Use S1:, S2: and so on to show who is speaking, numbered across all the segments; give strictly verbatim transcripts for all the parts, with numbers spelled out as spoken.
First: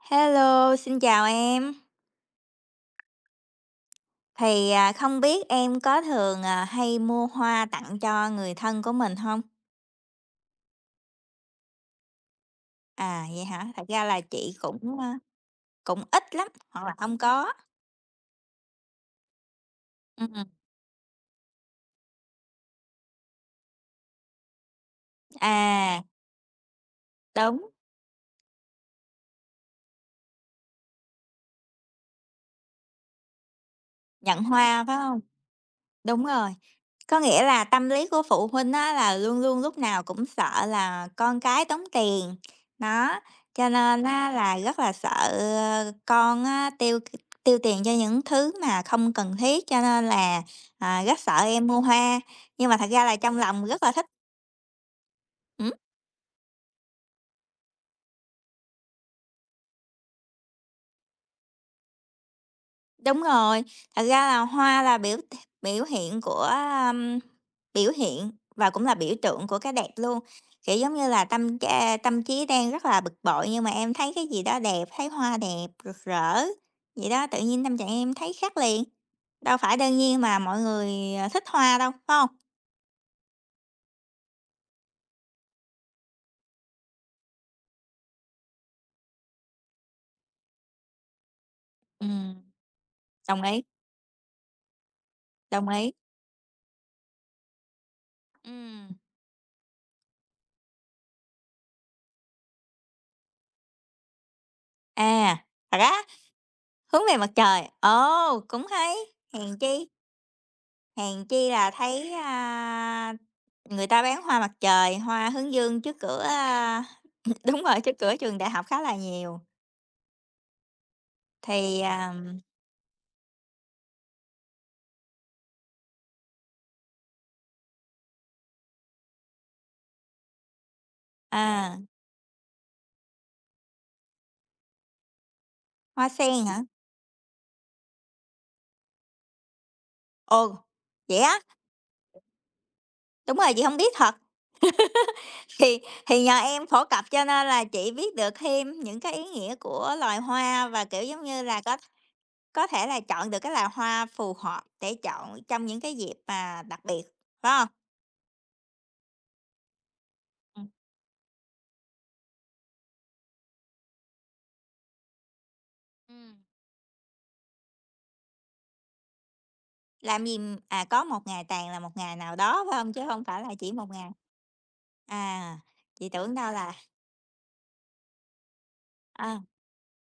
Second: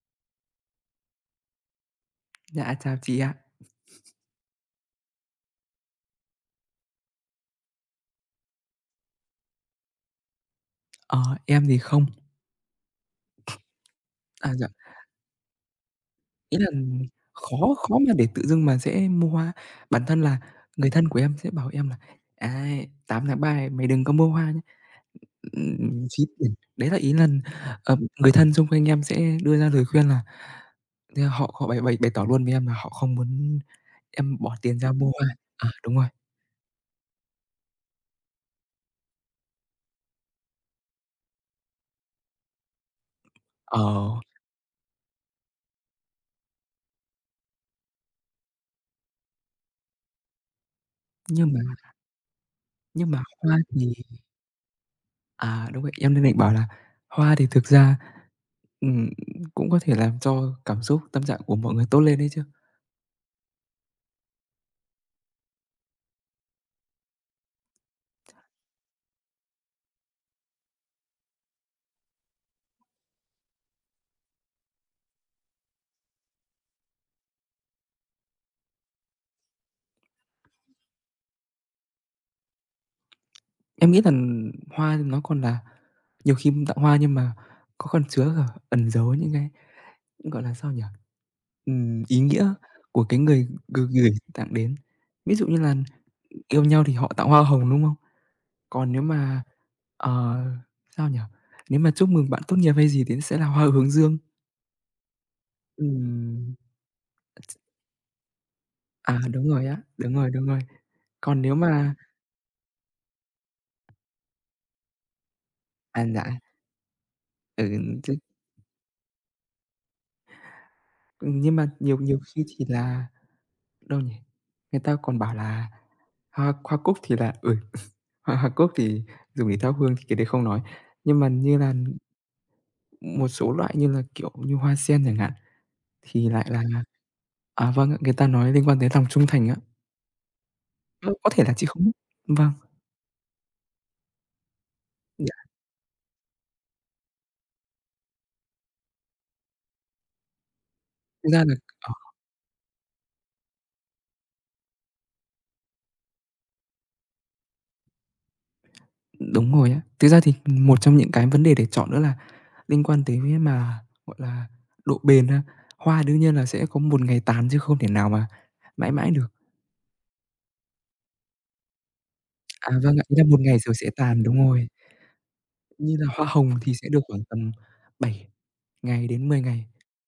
S1: Hello, xin chào em.
S2: Dạ, chào chị ạ.
S1: Thì, à, không biết em có thường, à, hay mua hoa tặng cho người thân của mình không?
S2: Ờ, em thì không.
S1: À, vậy hả? Thật ra là
S2: À,
S1: chị
S2: dạ,
S1: cũng, a, cũng ít lắm,
S2: ý là
S1: hoặc là không có.
S2: khó khó mà để tự dưng mà sẽ mua hoa. Bản thân là
S1: Ừm,
S2: người thân của em sẽ bảo em là: "À, ngày tám tháng ba này mày đừng có mua hoa nhé.
S1: à,
S2: Ừm, phí tiền." Đấy là ý là,
S1: đúng,
S2: ờ, người thân xung quanh em sẽ đưa ra lời khuyên là thế là họ họ bày bày bày tỏ luôn với em là họ không muốn em
S1: nhận
S2: bỏ tiền
S1: hoa,
S2: ra
S1: phải
S2: mua
S1: không?
S2: hoa. À, đúng rồi.
S1: Đúng rồi. Có nghĩa là tâm lý của phụ huynh á là luôn luôn lúc nào cũng sợ là con cái tốn tiền, đó, cho nên
S2: Ờ,
S1: á là rất là sợ, con á tiêu tiêu tiền cho những thứ mà không cần thiết, cho nên là, à, rất sợ
S2: nhưng mà
S1: em mua hoa, nhưng mà thật ra
S2: nhưng
S1: là
S2: mà
S1: trong
S2: hoa
S1: lòng rất là
S2: thì
S1: thích.
S2: à,
S1: Ừm.
S2: đúng rồi, em nên định bảo là hoa thì thực ra Ừm, cũng có thể làm cho cảm xúc, tâm trạng của mọi người tốt lên đấy chứ.
S1: Đúng rồi, thật ra là hoa là biểu t biểu hiện của, ờm, biểu hiện và cũng là biểu tượng của cái đẹp luôn. Kiểu, giống như là, tâm tra tâm trí đang rất là bực bội nhưng mà em thấy cái gì đó đẹp, thấy hoa đẹp, rực rỡ, vậy đó, tự nhiên tâm trạng em thấy khác liền. Đâu phải đương nhiên mà mọi người, ờ, thích hoa đâu, phải không?
S2: Em nghĩ là hoa nó còn là nhiều khi tặng hoa nhưng mà có còn chứa cả ẩn giấu những cái, gọi là, sao nhỉ? Ừm, ý
S1: Ừm,
S2: nghĩa của cái
S1: đồng
S2: người
S1: ý,
S2: g gửi tặng đến. Ví dụ như
S1: đồng
S2: là
S1: ý.
S2: yêu nhau thì họ tặng hoa hồng, đúng không?
S1: Ừm,
S2: Còn nếu mà, ờ, sao nhỉ? Nếu mà chúc mừng bạn tốt nghiệp hay gì thì sẽ là hoa hướng dương.
S1: à, thật á,
S2: Ừm,
S1: hướng về mặt trời, ồ, cũng hay,
S2: à, Đúng
S1: hèn
S2: rồi á,
S1: chi.
S2: đúng rồi, đúng rồi.
S1: Hèn
S2: Còn
S1: chi
S2: nếu
S1: là
S2: mà
S1: thấy, a, người ta bán hoa mặt trời, hoa hướng dương trước
S2: à,
S1: cửa,
S2: dạ,
S1: a đúng
S2: ừ.
S1: rồi, trước
S2: chứ
S1: cửa trường đại học khá là nhiều.
S2: nhưng mà
S1: Thì,
S2: nhiều
S1: à
S2: nhiều khi thì là đâu nhỉ? Người ta còn bảo là hoa hoa cúc thì là ừ, hoa hoa cúc thì dùng để thắp hương thì cái đấy không nói, nhưng mà như là
S1: à,
S2: một số loại như là, kiểu như, hoa sen chẳng hạn,
S1: hoa
S2: thì
S1: sen
S2: lại là
S1: hả?
S2: à, vâng ạ, người ta nói liên quan tới lòng trung thành á.
S1: Ồ,
S2: Ơ,
S1: vậy
S2: có
S1: á?
S2: thể là chị không biết. Vâng,
S1: Đúng rồi, chị không biết thật.
S2: dạ,
S1: Thì thì nhờ em phổ cập cho nên là chị biết được thêm những cái ý nghĩa của loài hoa và, kiểu, giống
S2: thực
S1: như
S2: ra là
S1: là, có
S2: ờ,
S1: có thể là chọn được cái loài hoa phù hợp để chọn trong những cái dịp mà đặc biệt, phải không?
S2: đúng rồi á. Thực ra thì
S1: Ừm.
S2: một trong những cái vấn đề để chọn nữa là liên quan tới cái mà, gọi là, độ bền ha. Hoa đương nhiên là sẽ có một ngày tàn chứ không thể nào mà mãi mãi được.
S1: Làm gì, ừm, à, có một ngày tàn là một ngày nào đó,
S2: À,
S1: phải không?
S2: vâng
S1: Chứ
S2: ạ, ý
S1: không
S2: là
S1: phải
S2: một
S1: là
S2: ngày
S1: chỉ
S2: rồi
S1: một
S2: sẽ
S1: ngày.
S2: tàn, đúng rồi.
S1: À,
S2: Như là
S1: chị
S2: hoa
S1: tưởng
S2: hồng
S1: đâu là
S2: thì sẽ được khoảng tầm bảy ngày đến
S1: ờ,
S2: mười ngày.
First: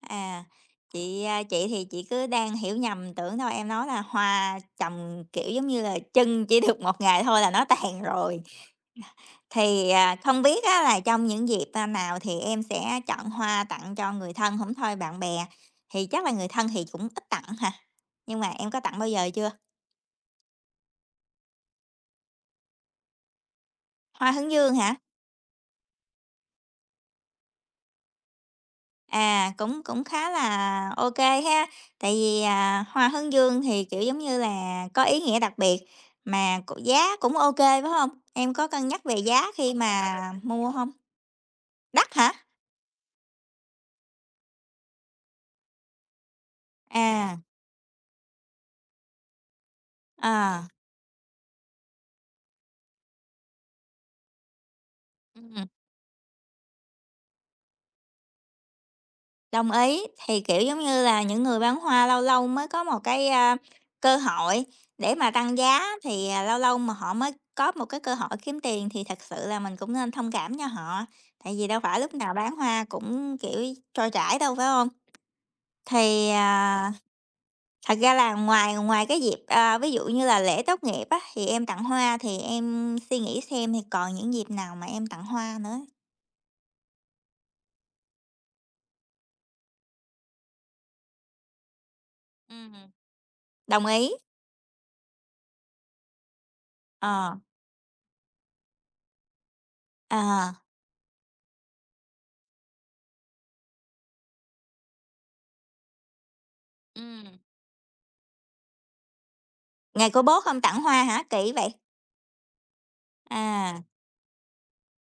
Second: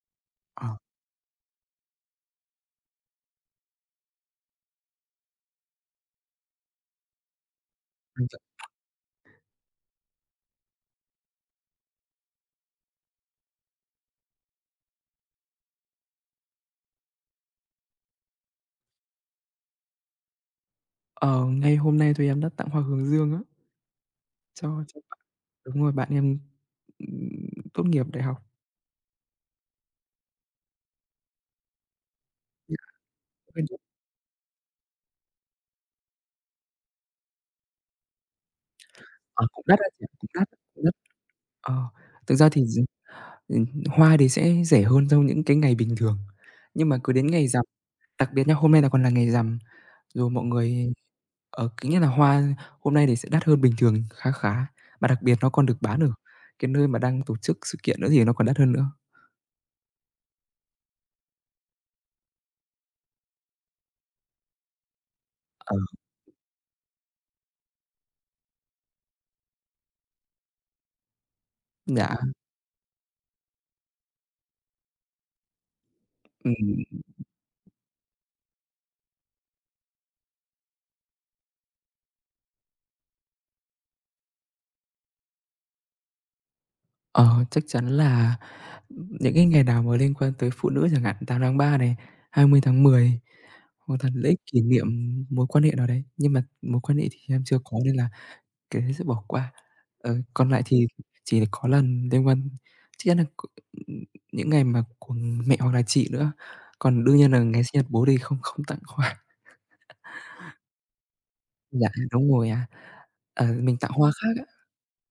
S1: à,
S2: Ờ,
S1: chị, a, chị thì chị cứ đang hiểu nhầm, tưởng đâu em nói là hoa trồng, kiểu, giống như là chân chỉ được một ngày thôi là nó tàn
S2: mình
S1: rồi.
S2: chọn
S1: Thì, à, không biết á là trong những dịp, a, nào thì em sẽ chọn hoa tặng cho người thân không thôi bạn bè thì chắc là người thân thì cũng ít tặng hả? Nhưng mà em có tặng bao giờ chưa?
S2: Ờ, Ngay hôm nay thì em đã tặng hoa hướng dương á,
S1: Hoa hướng dương
S2: cho
S1: hả?
S2: cho bạn, đúng rồi, bạn em, ừm, tốt nghiệp đại học.
S1: À, cũng cũng khá là ok ha, tại vì, à, hoa hướng dương thì, kiểu, giống như là, có ý nghĩa đặc biệt mà c giá cũng ok phải không? Em có cân nhắc về giá
S2: Ờ, Cũng
S1: khi
S2: đắt á chị ạ,
S1: mà
S2: cũng đắt,
S1: mua không?
S2: cũng
S1: Hông?
S2: đắt. Ờ,
S1: Đắt hả?
S2: thực
S1: Đắt.
S2: ra thì d ừm, hoa thì sẽ rẻ hơn trong những cái ngày bình thường, nhưng mà cứ đến
S1: À,
S2: ngày rằm, đặc biệt nhá, hôm nay là còn là ngày rằm,
S1: ừ.
S2: rồi mọi người, Ờ, cái nghĩa là hoa hôm nay thì sẽ đắt hơn bình thường khá khá, mà đặc biệt nó còn được bán ở cái nơi mà đang tổ chức sự kiện nữa thì nó còn đắt hơn nữa.
S1: Đồng ý, thì, kiểu, giống như là, những người bán hoa lâu lâu mới có một cái, a, cơ hội để mà tăng
S2: Ờ.
S1: giá, thì, à, lâu lâu mà họ mới có một cái cơ hội kiếm tiền thì thật sự là mình cũng nên thông cảm cho họ, tại vì đâu phải
S2: Dạ,
S1: lúc nào bán hoa cũng, kiểu, trôi chảy đâu, phải không? Thì, à,
S2: ừm,
S1: thật ra là ngoài ngoài cái dịp, à, ví dụ như là lễ tốt nghiệp á, thì em tặng hoa thì em suy nghĩ xem thì còn những dịp nào mà em tặng hoa nữa.
S2: ờ, chắc chắn là những cái ngày nào mà liên quan tới phụ nữ chẳng hạn, mùng tám tháng ba này,
S1: Ừm.
S2: ngày hai mươi tháng mười,
S1: Đồng
S2: hoặc là
S1: ý,
S2: lễ kỷ niệm mối quan hệ nào đấy, nhưng mà mối quan hệ thì
S1: ờ,
S2: em chưa có nên là cái đấy sẽ bỏ qua. Ờ, còn
S1: à.
S2: lại thì chỉ có lần liên quan chắc chắn là c ừm, những ngày mà của mẹ hoặc là chị nữa. Còn đương
S1: Ừm.
S2: nhiên là ngày sinh nhật bố thì không không tặng hoa.
S1: Ngày của bố không tặng hoa hả? Kỹ vậy.
S2: Dạ, đúng rồi ạ. Ờ, mình
S1: À,
S2: tặng hoa khác ạ,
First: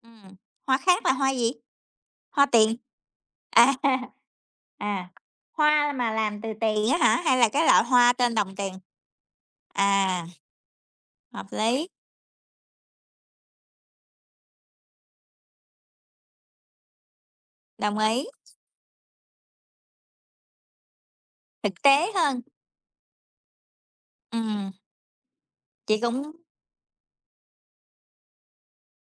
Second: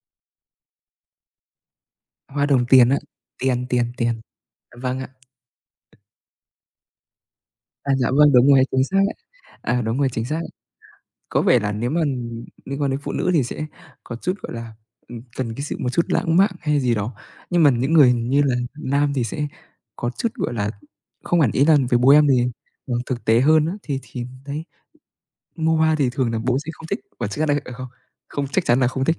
S1: ừm, hoa khác là hoa gì? Hoa
S2: hoa đồng
S1: tiền?
S2: tiền á. Tiền,
S1: À,
S2: tiền, tiền. Vâng ạ.
S1: à, hoa mà làm từ tiền á hả? Hay là cái loại
S2: À, dạ
S1: hoa
S2: vâng,
S1: trên
S2: đúng
S1: đồng
S2: rồi,
S1: tiền?
S2: chính xác ạ. À, đúng rồi,
S1: À,
S2: chính xác. Có
S1: hợp
S2: vẻ là
S1: lý,
S2: nếu mà liên quan đến phụ nữ thì sẽ có chút, gọi là, ừm, cần cái sự một chút lãng mạn hay gì đó, nhưng mà những
S1: đồng
S2: người
S1: ý,
S2: như là nam thì sẽ có chút, gọi là, không hẳn ý
S1: thực
S2: là về bố
S1: tế
S2: em
S1: hơn.
S2: thì, ờ, thực tế hơn á, thì thì đấy,
S1: Ừm,
S2: mua hoa
S1: chị
S2: thì
S1: cũng
S2: thường là bố sẽ không thích và chắc là ờ, không, không chắc chắn là không thích,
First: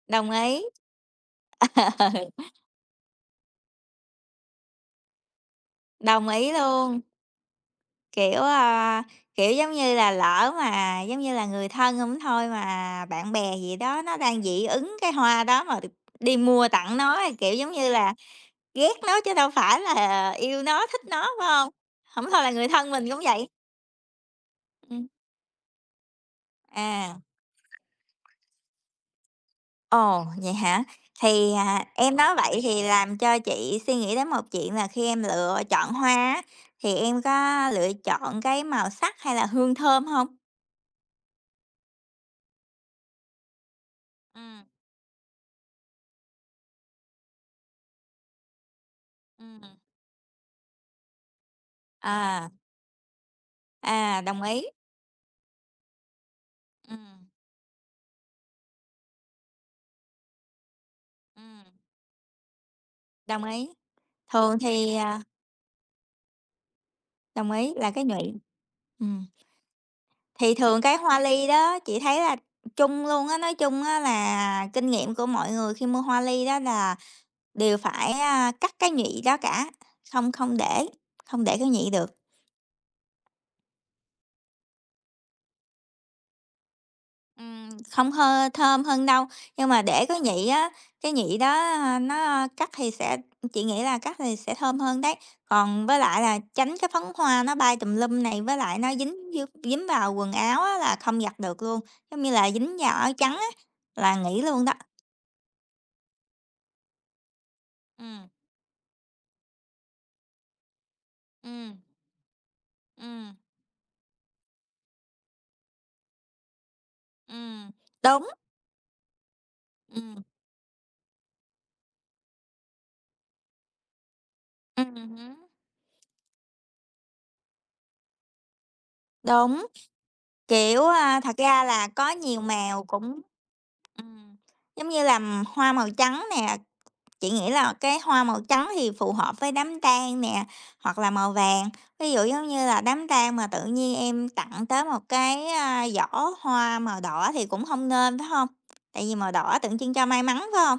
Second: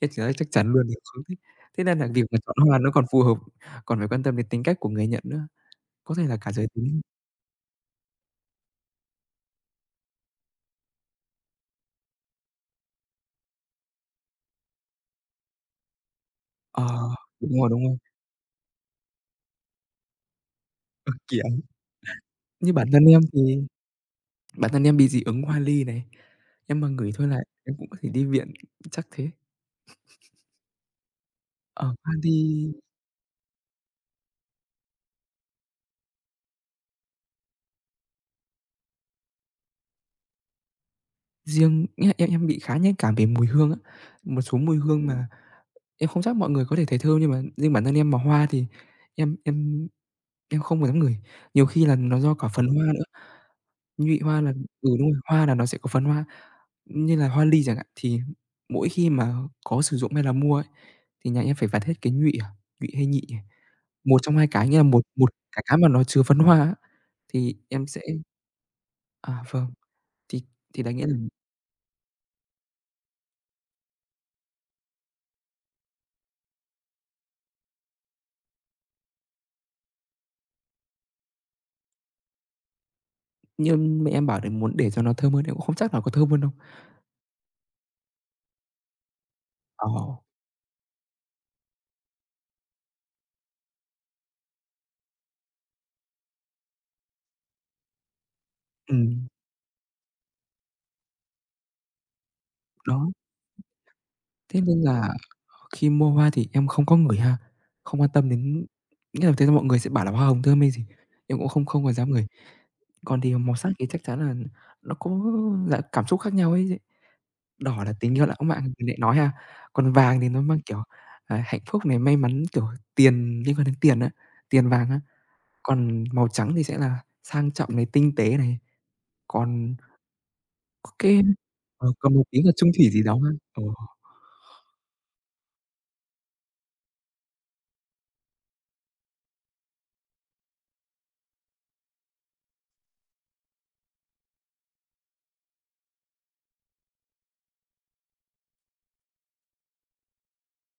S2: em chỉ
S1: đồng
S2: nói chắc
S1: ý.
S2: chắn luôn là không thích. Thế nên là việc mà chọn hoa nó còn phù hợp, còn phải quan tâm đến tính cách của người nhận nữa, có thể
S1: Đồng
S2: là
S1: ý
S2: cả giới tính.
S1: luôn, kiểu, ờ, kiểu, giống như là, lỡ mà, giống như là, người thân hông thôi mà bạn bè gì đó nó đang dị ứng cái hoa đó mà đi mua
S2: Ờ,
S1: tặng nó, kiểu,
S2: Đúng rồi,
S1: giống
S2: đúng
S1: như
S2: rồi.
S1: là Ghét nó chứ đâu phải là yêu nó, thích nó,
S2: Kiểu,
S1: phải hông? Hổng thôi là người
S2: như bản
S1: thân
S2: thân
S1: mình cũng
S2: em thì
S1: vậy.
S2: bản thân em
S1: Ừm,
S2: bị dị ứng hoa ly này, em mà ngửi
S1: à,
S2: thôi là em cũng có thể đi viện, chắc thế.
S1: ồ, vậy hả? Thì, à,
S2: Ờ, Hoa
S1: em
S2: ly
S1: nói vậy thì làm cho chị suy nghĩ đến một chuyện là khi em lựa chọn hoa á, thì em có lựa chọn cái màu sắc hay là hương thơm hông?
S2: riêng nghĩa là em em bị khá nhạy cảm về mùi hương á, một số
S1: Ừm,
S2: mùi hương mà em không chắc mọi người có thể thấy thơm nhưng mà riêng bản thân em mà hoa thì em
S1: ừm,
S2: em em không có dám ngửi, nhiều khi là nó do cả
S1: à,
S2: phần hoa nữa. Nhụy
S1: à, đồng
S2: hoa là
S1: ý.
S2: ừ, đúng rồi, hoa là nó sẽ có phấn hoa, như
S1: Ừm,
S2: là hoa ly chẳng hạn, thì mỗi khi mà có sử dụng hay là mua ấy, thì nhà em
S1: ừm,
S2: phải vặt hết cái nhụy, à, nhụy hay nhị nhỉ?
S1: đồng ý.
S2: Một trong hai
S1: Thường
S2: cái, nghĩa là
S1: thì,
S2: một
S1: à
S2: một cái mà nó chứa phấn hoa á,
S1: đồng
S2: thì
S1: ý,
S2: em
S1: là
S2: sẽ.
S1: cái nhụy. Ừm.
S2: À, vâng, thì
S1: Thì thường
S2: thì đáng
S1: cái
S2: nghĩa là
S1: hoa ly đó, chị thấy là chung luôn á, nói chung á là kinh nghiệm của mọi người khi mua hoa ly đó là đều phải, a, cắt cái nhụy đó cả, không không để không để cái nhụy được.
S2: như mẹ em bảo để muốn để cho nó thơm hơn, em cũng không chắc là có thơm hơn không.
S1: Ừm, không hơ thơm hơn đâu, nhưng mà
S2: Ờ,
S1: để cái nhụy á, cái nhụy đó, a, nó cắt thì sẽ chị nghĩ là cắt thì sẽ thơm hơn đấy. Còn với lại là tránh cái phấn hoa nó bay tùm lum này, với lại nó dính
S2: ừm,
S1: díu dính vào quần áo á là không giặt được luôn, giống như là dính vào
S2: Đó.
S1: áo trắng á, là nghỉ
S2: Thế
S1: luôn đó.
S2: nên là khi mua hoa thì em không có ngửi ha, không quan
S1: Ừm.
S2: tâm đến, nghĩa là thế là mọi người sẽ bảo là hoa hồng thơm hay gì, em cũng
S1: ừ
S2: không không có dám ngửi.
S1: ừ
S2: Còn thì màu sắc thì chắc chắn là nó có dạng cảm xúc khác nhau ấy chị.
S1: ừ
S2: Đỏ là tình
S1: đúng,
S2: yêu lãng mạn mình lại nói ha, còn vàng
S1: ừm,
S2: thì nó mang, kiểu, à, hạnh phúc này, may mắn, kiểu, tiền liên quan đến tiền á, tiền vàng
S1: ừm
S2: á.
S1: hứm,
S2: Còn màu trắng thì sẽ là sang trọng này, tinh tế này,
S1: đúng,
S2: còn
S1: kiểu,
S2: có cái,
S1: a, thật ra là
S2: ờ,
S1: có
S2: còn một
S1: nhiều
S2: tím là chung
S1: màu
S2: thủy gì đó
S1: cũng
S2: ha. Ừ.
S1: ừm, giống như là m- hoa màu trắng nè, chị nghĩ là cái hoa màu trắng thì phù hợp với đám tang nè, hoặc là màu vàng. Ví dụ giống như là đám tang mà tự nhiên em tặng tới một cái, a, giỏ hoa màu đỏ thì cũng không nên, phải không? Tại vì màu đỏ tượng trưng cho may mắn, phải không?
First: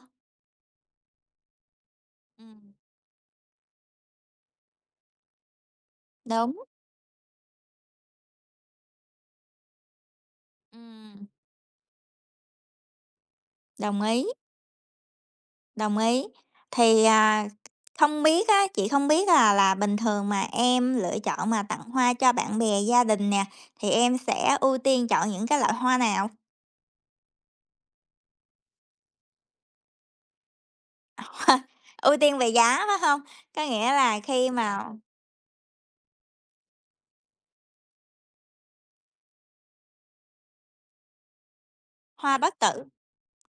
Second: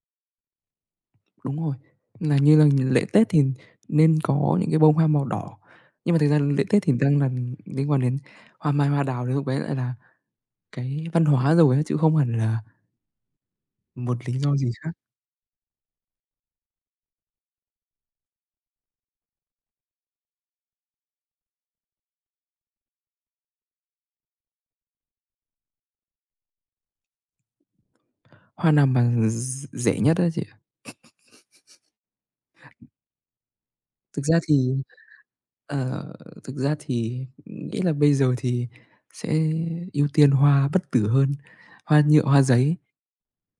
S2: Đúng rồi, là như là
S1: Ừm,
S2: lễ Tết thì nên có những cái bông hoa màu đỏ, nhưng mà thực ra
S1: đúng,
S2: lễ Tết thì đang là liên quan đến hoa mai, hoa đào thì lúc đấy lại là cái văn
S1: ừm,
S2: hóa rồi á, chứ không hẳn là
S1: đồng
S2: một
S1: ý.
S2: lý do gì khác.
S1: Đồng ý. Thì, à, không biết á, chị không biết là là bình thường mà em lựa chọn mà tặng hoa cho bạn bè, gia đình nè, thì em sẽ ưu tiên chọn những cái loại hoa nào?
S2: Hoa nào mà d rẻ nhất á chị ạ.
S1: ưu tiên về giá, phải không? Có nghĩa là
S2: Thực ra
S1: khi
S2: thì,
S1: mà
S2: ờ, Thực ra thì nghĩ là bây giờ thì sẽ ưu tiên hoa bất tử hơn, hoa nhựa,
S1: hoa
S2: hoa
S1: bất
S2: giấy.
S1: tử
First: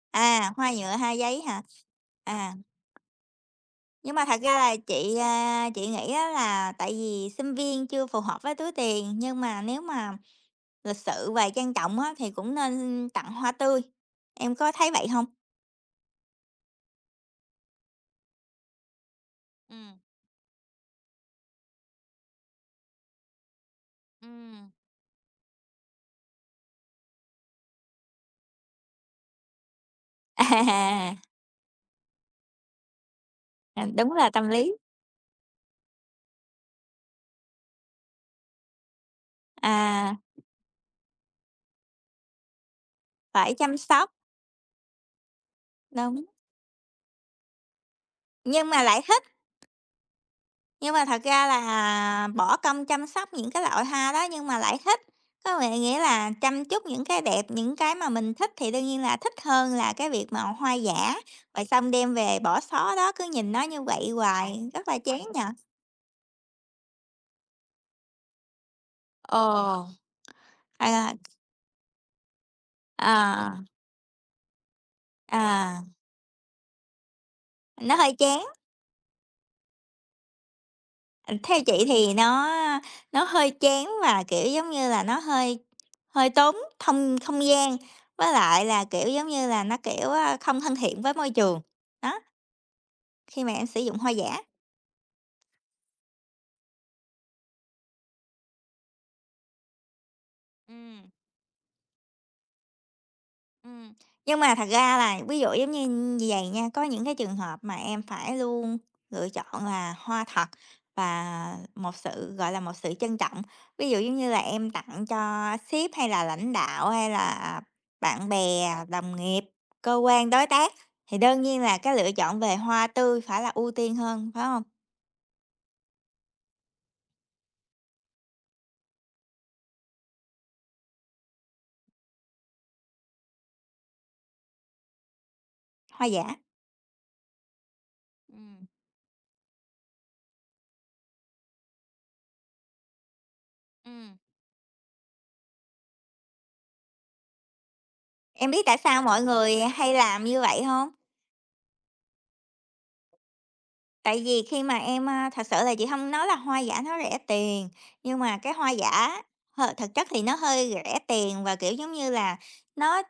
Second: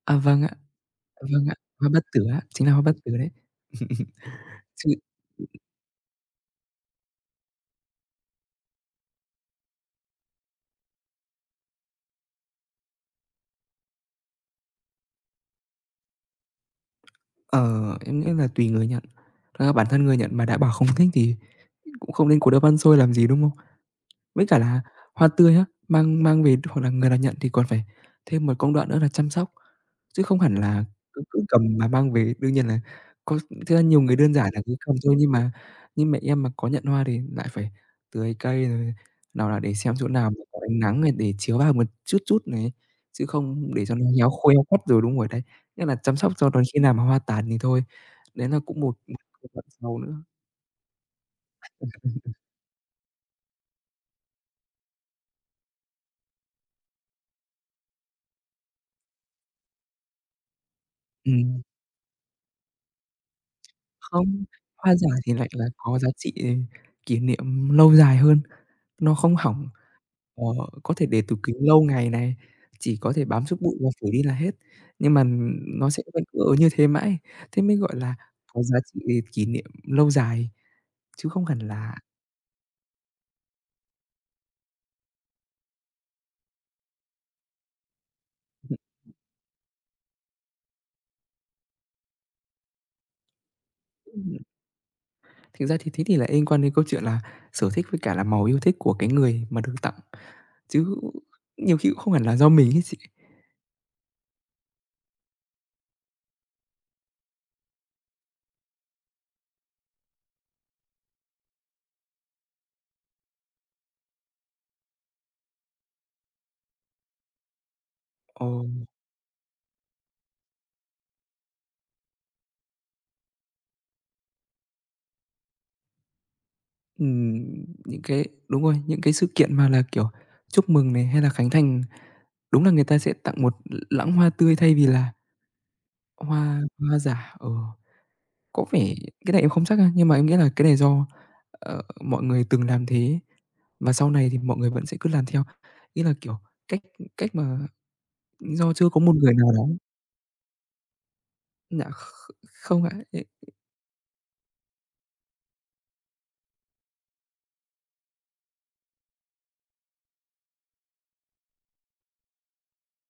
S2: À, vâng ạ,
S1: à, hoa nhựa hai giấy
S2: vâng ạ,
S1: hả?
S2: hoa bất tử á,
S1: À,
S2: chính là hoa bất tử đấy.
S1: nhưng mà thật ra là
S2: Chứ
S1: chị, à, chị nghĩ á là tại vì sinh viên chưa phù hợp với túi tiền, nhưng mà nếu mà lịch sự và trang trọng á, thì cũng nên tặng hoa tươi. Em có thấy vậy không?
S2: Ờ, em nghĩ là tùy người nhận. Thật ra bản
S1: Ừm,
S2: thân người nhận mà đã bảo không thích thì cũng không nên cố đeo băn xôi làm gì, đúng không? Với cả
S1: ừm.
S2: là hoa tươi á, mang mang về hoặc là người nào nhận thì còn phải thêm một công đoạn nữa là chăm sóc, chứ không hẳn là
S1: À,
S2: cứ cứ cầm mà mang về. Đương nhiên là có, thực ra
S1: à,
S2: nhiều
S1: đúng
S2: người
S1: là
S2: đơn
S1: tâm
S2: giản là
S1: lý,
S2: cứ cầm thôi, nhưng mà như mẹ em mà có nhận hoa thì lại phải tưới cây, rồi nào là để xem chỗ
S1: à,
S2: nào mà có ánh nắng này để chiếu vào một chút chút này, chứ
S1: phải
S2: không
S1: chăm
S2: để cho nó
S1: sóc,
S2: héo khô héo quắt rồi đúng rồi đấy. Nghĩa là chăm
S1: đúng,
S2: sóc cho đến khi nào mà hoa tàn thì thôi, đấy là
S1: nhưng
S2: cũng
S1: mà
S2: một
S1: lại
S2: một
S1: thích,
S2: công đoạn sau nữa.
S1: nhưng mà thật ra là à, bỏ công chăm sóc những cái loại hoa đó nhưng mà lại thích. Có vẻ nghĩa là chăm chút những cái đẹp, những cái mà mình thích thì đương nhiên là thích hơn là cái việc mà hoa giả,
S2: Ừm.
S1: rồi xong đem về bỏ xó đó, cứ nhìn nó như vậy
S2: Không,
S1: hoài, rất
S2: hoa
S1: là
S2: giả
S1: chán
S2: thì
S1: nhỉ?
S2: lại là có giá trị kỷ niệm lâu dài hơn, nó không hỏng,
S1: Ờ,
S2: ờ, có thể
S1: à,
S2: để tủ kính lâu ngày này, chỉ có thể bám chút
S1: à,
S2: bụi và phủi đi là hết, nhưng mà
S1: à,
S2: nó sẽ vẫn cứ ở như thế mãi, thế mới
S1: nó
S2: gọi
S1: hơi
S2: là
S1: chán.
S2: có giá trị kỷ niệm lâu dài, chứ
S1: Ừ,
S2: không
S1: Theo
S2: hẳn
S1: chị
S2: là.
S1: thì nó nó hơi chán và kiểu giống như là nó hơi hơi tốn không không gian với lại là kiểu giống như là nó kiểu à, không thân thiện với môi trường đó khi mà em sử dụng hoa giả.
S2: ừm, Thực ra thì thế thì lại liên quan đến câu chuyện là sở thích với cả là màu yêu thích của cái người mà được tặng,
S1: Ừ.
S2: chứ nhiều khi cũng không hẳn là do mình ấy chị.
S1: Ừm, nhưng mà thật ra là ví dụ giống như như vầy nha, có những cái trường hợp mà em phải luôn lựa chọn là hoa thật và một sự, gọi là, một sự trân trọng. Ví dụ giống như là em tặng cho sếp hay là lãnh đạo hay là bạn
S2: Ờ.
S1: bè, đồng nghiệp, cơ quan đối tác thì đương nhiên là cái lựa chọn về hoa tươi phải là ưu tiên hơn, phải không?
S2: Ừm, những cái đúng rồi, những cái sự kiện mà là, kiểu, chúc mừng này hay là khánh thành, đúng là người ta sẽ tặng một l lẵng hoa tươi thay vì là
S1: Hoa giả.
S2: hoa hoa giả. Ờ, có
S1: Ừm,
S2: vẻ cái này em không chắc ha, nhưng mà em nghĩ là cái này do, ờ, mọi người từng làm thế và sau
S1: ừm.
S2: này thì mọi người vẫn sẽ cứ làm theo. Ý là, kiểu, cách cách mà
S1: Em biết
S2: do
S1: tại
S2: chưa có
S1: sao
S2: một
S1: mọi
S2: người nào
S1: người
S2: đó,
S1: hay làm như vậy không?
S2: dạ, kh không ạ, ê
S1: Tại vì khi mà em, a thật sự là chị không nói là hoa giả nó rẻ tiền, nhưng mà cái hoa giả hơi thực chất thì nó hơi rẻ tiền và, kiểu, giống như là, nó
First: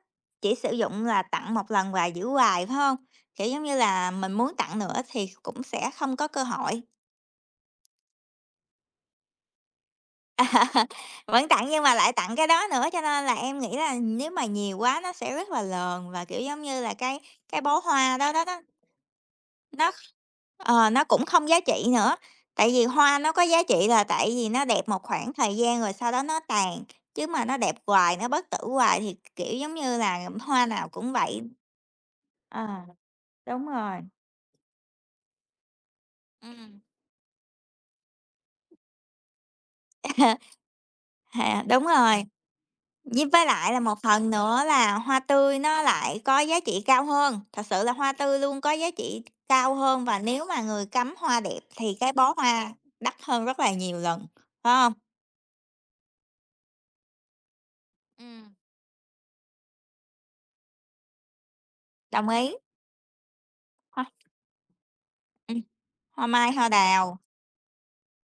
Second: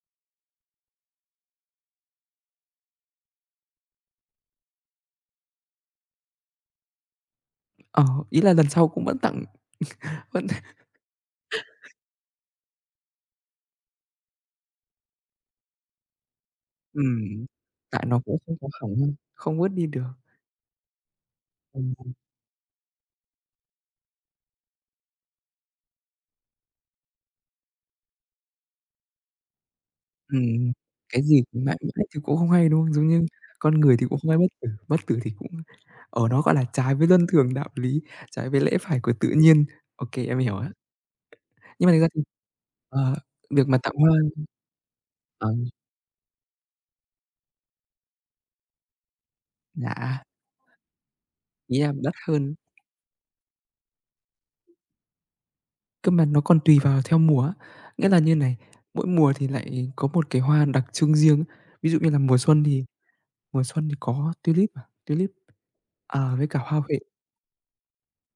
S1: chỉ sử dụng là tặng một lần và giữ hoài, phải không? Kiểu, giống như là, mình muốn tặng nữa thì cũng sẽ không có cơ hội.
S2: ờ, ý là lần sau cũng vẫn tặng vẫn.
S1: Vẫn tặng nhưng mà lại tặng cái đó nữa, cho nên là em nghĩ là nếu mà nhiều quá nó sẽ rất là lờn và, kiểu, giống như là, cái
S2: ừm,
S1: cái bó
S2: Tại
S1: hoa
S2: nó
S1: đó
S2: cũng
S1: đó
S2: không
S1: đó
S2: có hỏng, không vứt đi
S1: Nó
S2: được.
S1: ờ, nó cũng không giá trị nữa, tại vì hoa nó có giá trị là tại vì nó đẹp một khoảng thời gian rồi sau đó nó tàn, chứ mà nó đẹp hoài, nó bất tử hoài thì, kiểu, giống như là hoa
S2: Ừm,
S1: nào cũng
S2: cái
S1: vậy.
S2: gì cũng mãi mãi thì cũng không hay, đúng
S1: Ờ,
S2: không? Giống như
S1: đúng
S2: con người
S1: rồi,
S2: thì cũng không ai bất tử, bất tử thì cũng ờ, nó, gọi là,
S1: ừm.
S2: trái với luân thường đạo lý, trái với lẽ phải của tự nhiên. Ô kê, em hiểu á.
S1: Hà đúng
S2: Nhưng mà thực ra thì,
S1: rồi,
S2: ờ,
S1: với với
S2: việc
S1: lại
S2: mà
S1: là
S2: tặng
S1: một
S2: hoa
S1: phần nữa là hoa
S2: ờ,
S1: tươi nó lại có giá trị cao hơn, thật sự là hoa tươi luôn có giá trị cao hơn và
S2: dạ,
S1: nếu mà người cắm hoa đẹp
S2: ý em
S1: thì cái
S2: đắt
S1: bó
S2: hơn,
S1: hoa đắt hơn rất là nhiều lần, phải không?
S2: cơ mà nó còn tùy vào theo mùa á. Nghĩa là như
S1: Ừm.
S2: này, mỗi mùa thì lại có một cái hoa đặc trưng riêng. Ví dụ như là
S1: Đồng
S2: mùa
S1: ý,
S2: xuân thì mùa xuân thì
S1: hoa
S2: có tulip à, tulip,
S1: ừm, hoa
S2: à với
S1: mai,
S2: cả
S1: hoa
S2: hoa huệ.
S1: đào,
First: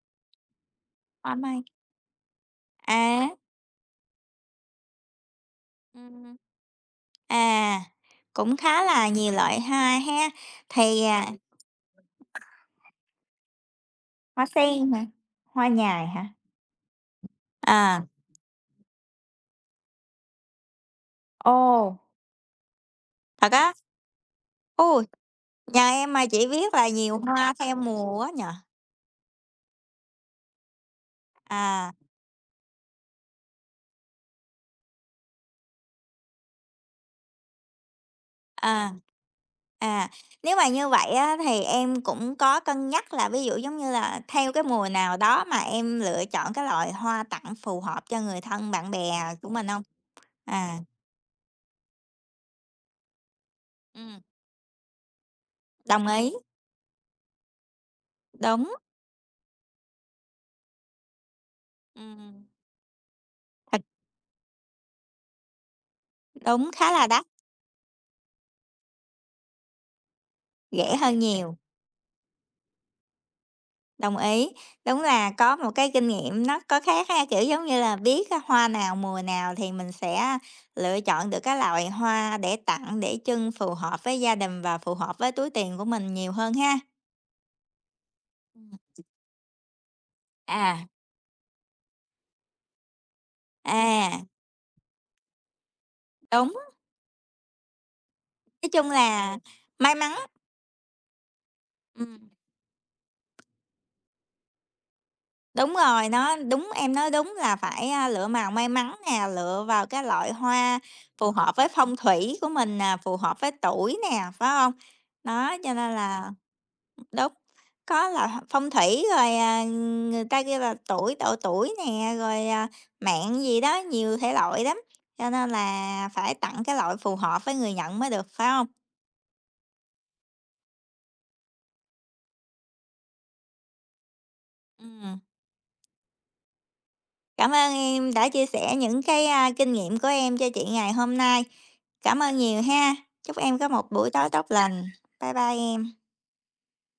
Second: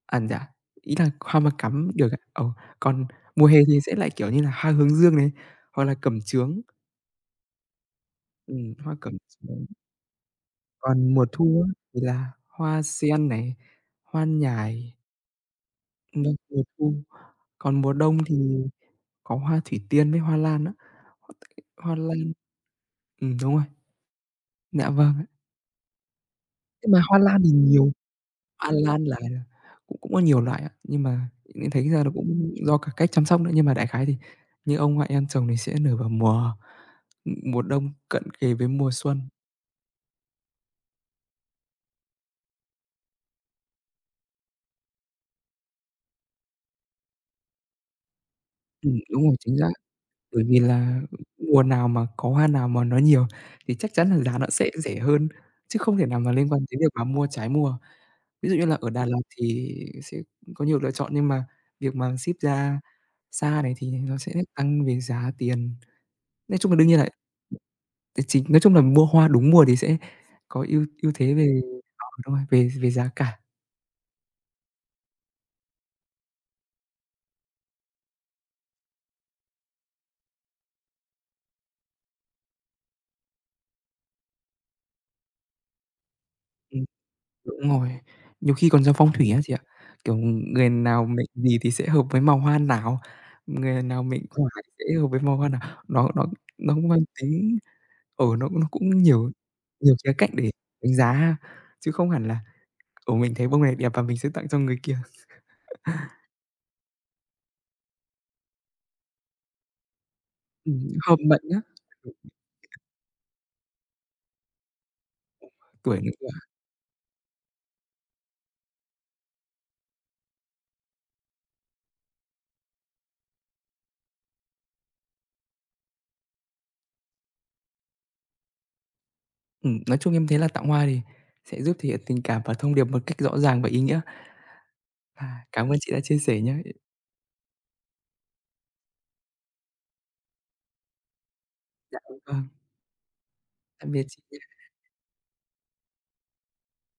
S2: À, dạ, ý là
S1: hoa
S2: hoa mà
S1: mai
S2: cắm được ạ. Ờ, Còn
S1: à,
S2: mùa hè thì sẽ lại, kiểu như là, hoa hướng dương này, hoặc là cẩm
S1: ừm,
S2: chướng,
S1: à, cũng
S2: ừm,
S1: khá
S2: hoa
S1: là
S2: cẩm
S1: nhiều loại
S2: chướng.
S1: hoa ha. Thì,
S2: Còn
S1: à,
S2: mùa thu á thì là hoa sen này, hoa
S1: hoa sen
S2: nhài,
S1: hả? Hoa nhài
S2: ừm,
S1: hả?
S2: mùa thu. Còn mùa
S1: À,
S2: đông thì có hoa thủy tiên với hoa lan á. Hoa t Hoa
S1: ô
S2: lan, ừm,
S1: thật
S2: đúng rồi,
S1: á?
S2: dạ
S1: Ui
S2: vâng ạ.
S1: nhà em mà chỉ biết là
S2: Nhưng mà
S1: nhiều
S2: hoa lan thì
S1: hoa theo
S2: nhiều,
S1: mùa á nhở
S2: hoa lan là cũng cũng có nhiều loại ạ, nhưng mà mình thấy
S1: À,
S2: ra nó cũng do cả cách chăm sóc nữa. Nhưng mà đại khái thì như ông ngoại em trồng thì sẽ nở vào mùa Mùa đông cận kề với mùa
S1: à,
S2: xuân.
S1: à, nếu mà như vậy á thì em cũng có cân nhắc là ví dụ, giống như là, theo cái mùa nào đó mà em lựa chọn cái loại hoa tặng phù hợp cho người thân, bạn
S2: Ừm, đúng
S1: bè
S2: rồi,
S1: của
S2: chính
S1: mình
S2: xác.
S1: không?
S2: Bởi vì
S1: À.
S2: là mùa nào mà có hoa nào mà nó nhiều thì chắc chắn là
S1: Ừm,
S2: giá nó sẽ rẻ hơn, chứ không
S1: đồng
S2: thể nào
S1: ý,
S2: mà liên quan đến việc mà mua trái mùa. Ví dụ như
S1: đúng,
S2: là ở Đà Lạt thì sẽ có nhiều lựa chọn, nhưng mà việc mà ship
S1: ừm,
S2: ra xa này
S1: thật
S2: thì nó sẽ tăng về giá tiền. Nói
S1: đúng,
S2: chung là đương
S1: khá
S2: nhiên
S1: là
S2: là
S1: đắt,
S2: tài chính nói chung là mua hoa đúng mùa thì sẽ có ưu
S1: rẻ
S2: ưu
S1: hơn
S2: thế
S1: nhiều,
S2: về ờ, đúng rồi, về về giá cả.
S1: đồng ý. Đúng là có một cái kinh nghiệm nó có khác ha, kiểu, giống như là, biết cái hoa nào mùa nào thì mình sẽ lựa chọn được cái loại hoa để tặng, để trưng phù hợp với gia đình và phù hợp với túi tiền của mình nhiều hơn ha.
S2: Ừm. Đúng rồi, nhiều khi
S1: Ừm,
S2: còn ra phong thủy á chị ạ. Kiểu, người
S1: à,
S2: nào mệnh gì thì sẽ hợp với màu hoa nào, người nào mệnh
S1: à,
S2: hỏa thì sẽ hợp với màu hoa nào. Nó nó
S1: đúng,
S2: nó cũng mang tính, ở nó nó
S1: nói
S2: cũng
S1: chung
S2: nhiều
S1: là may
S2: nhiều khía
S1: mắn,
S2: cạnh để đánh giá ha, chứ không hẳn
S1: ừm.
S2: là, ở mình thấy bông này đẹp và mình sẽ tặng cho người kia.
S1: Đúng rồi, nó đúng em nói đúng là phải, a, lựa màu may mắn nè, lựa vào cái loại hoa
S2: Ừm, Hợp
S1: phù
S2: mệnh
S1: hợp
S2: á,
S1: với phong thủy của mình nè, phù hợp với tuổi nè, phải không? Đó, cho nên
S2: tuổi nữa cơ
S1: là
S2: ạ.
S1: đúng, có là phong thủy rồi, à, người ta kêu là tuổi độ tuổi nè, rồi, à, mạng gì đó, nhiều thể loại lắm, cho nên là phải tặng cái loại phù hợp với người nhận mới được, phải không?
S2: Ừm, nói chung em thấy là tặng hoa thì sẽ giúp thể hiện tình cảm và thông điệp một cách rõ ràng và ý nghĩa.
S1: Ừm.
S2: À, cảm ơn chị đã chia sẻ nhé.
S1: Cảm ơn em đã chia sẻ những cái, a, kinh nghiệm của em cho chị ngày hôm nay.
S2: Dạ,
S1: Cảm ơn
S2: vâng,
S1: nhiều ha. Chúc em có một
S2: tạm biệt
S1: buổi tối tốt
S2: chị
S1: lành. Bye bye em.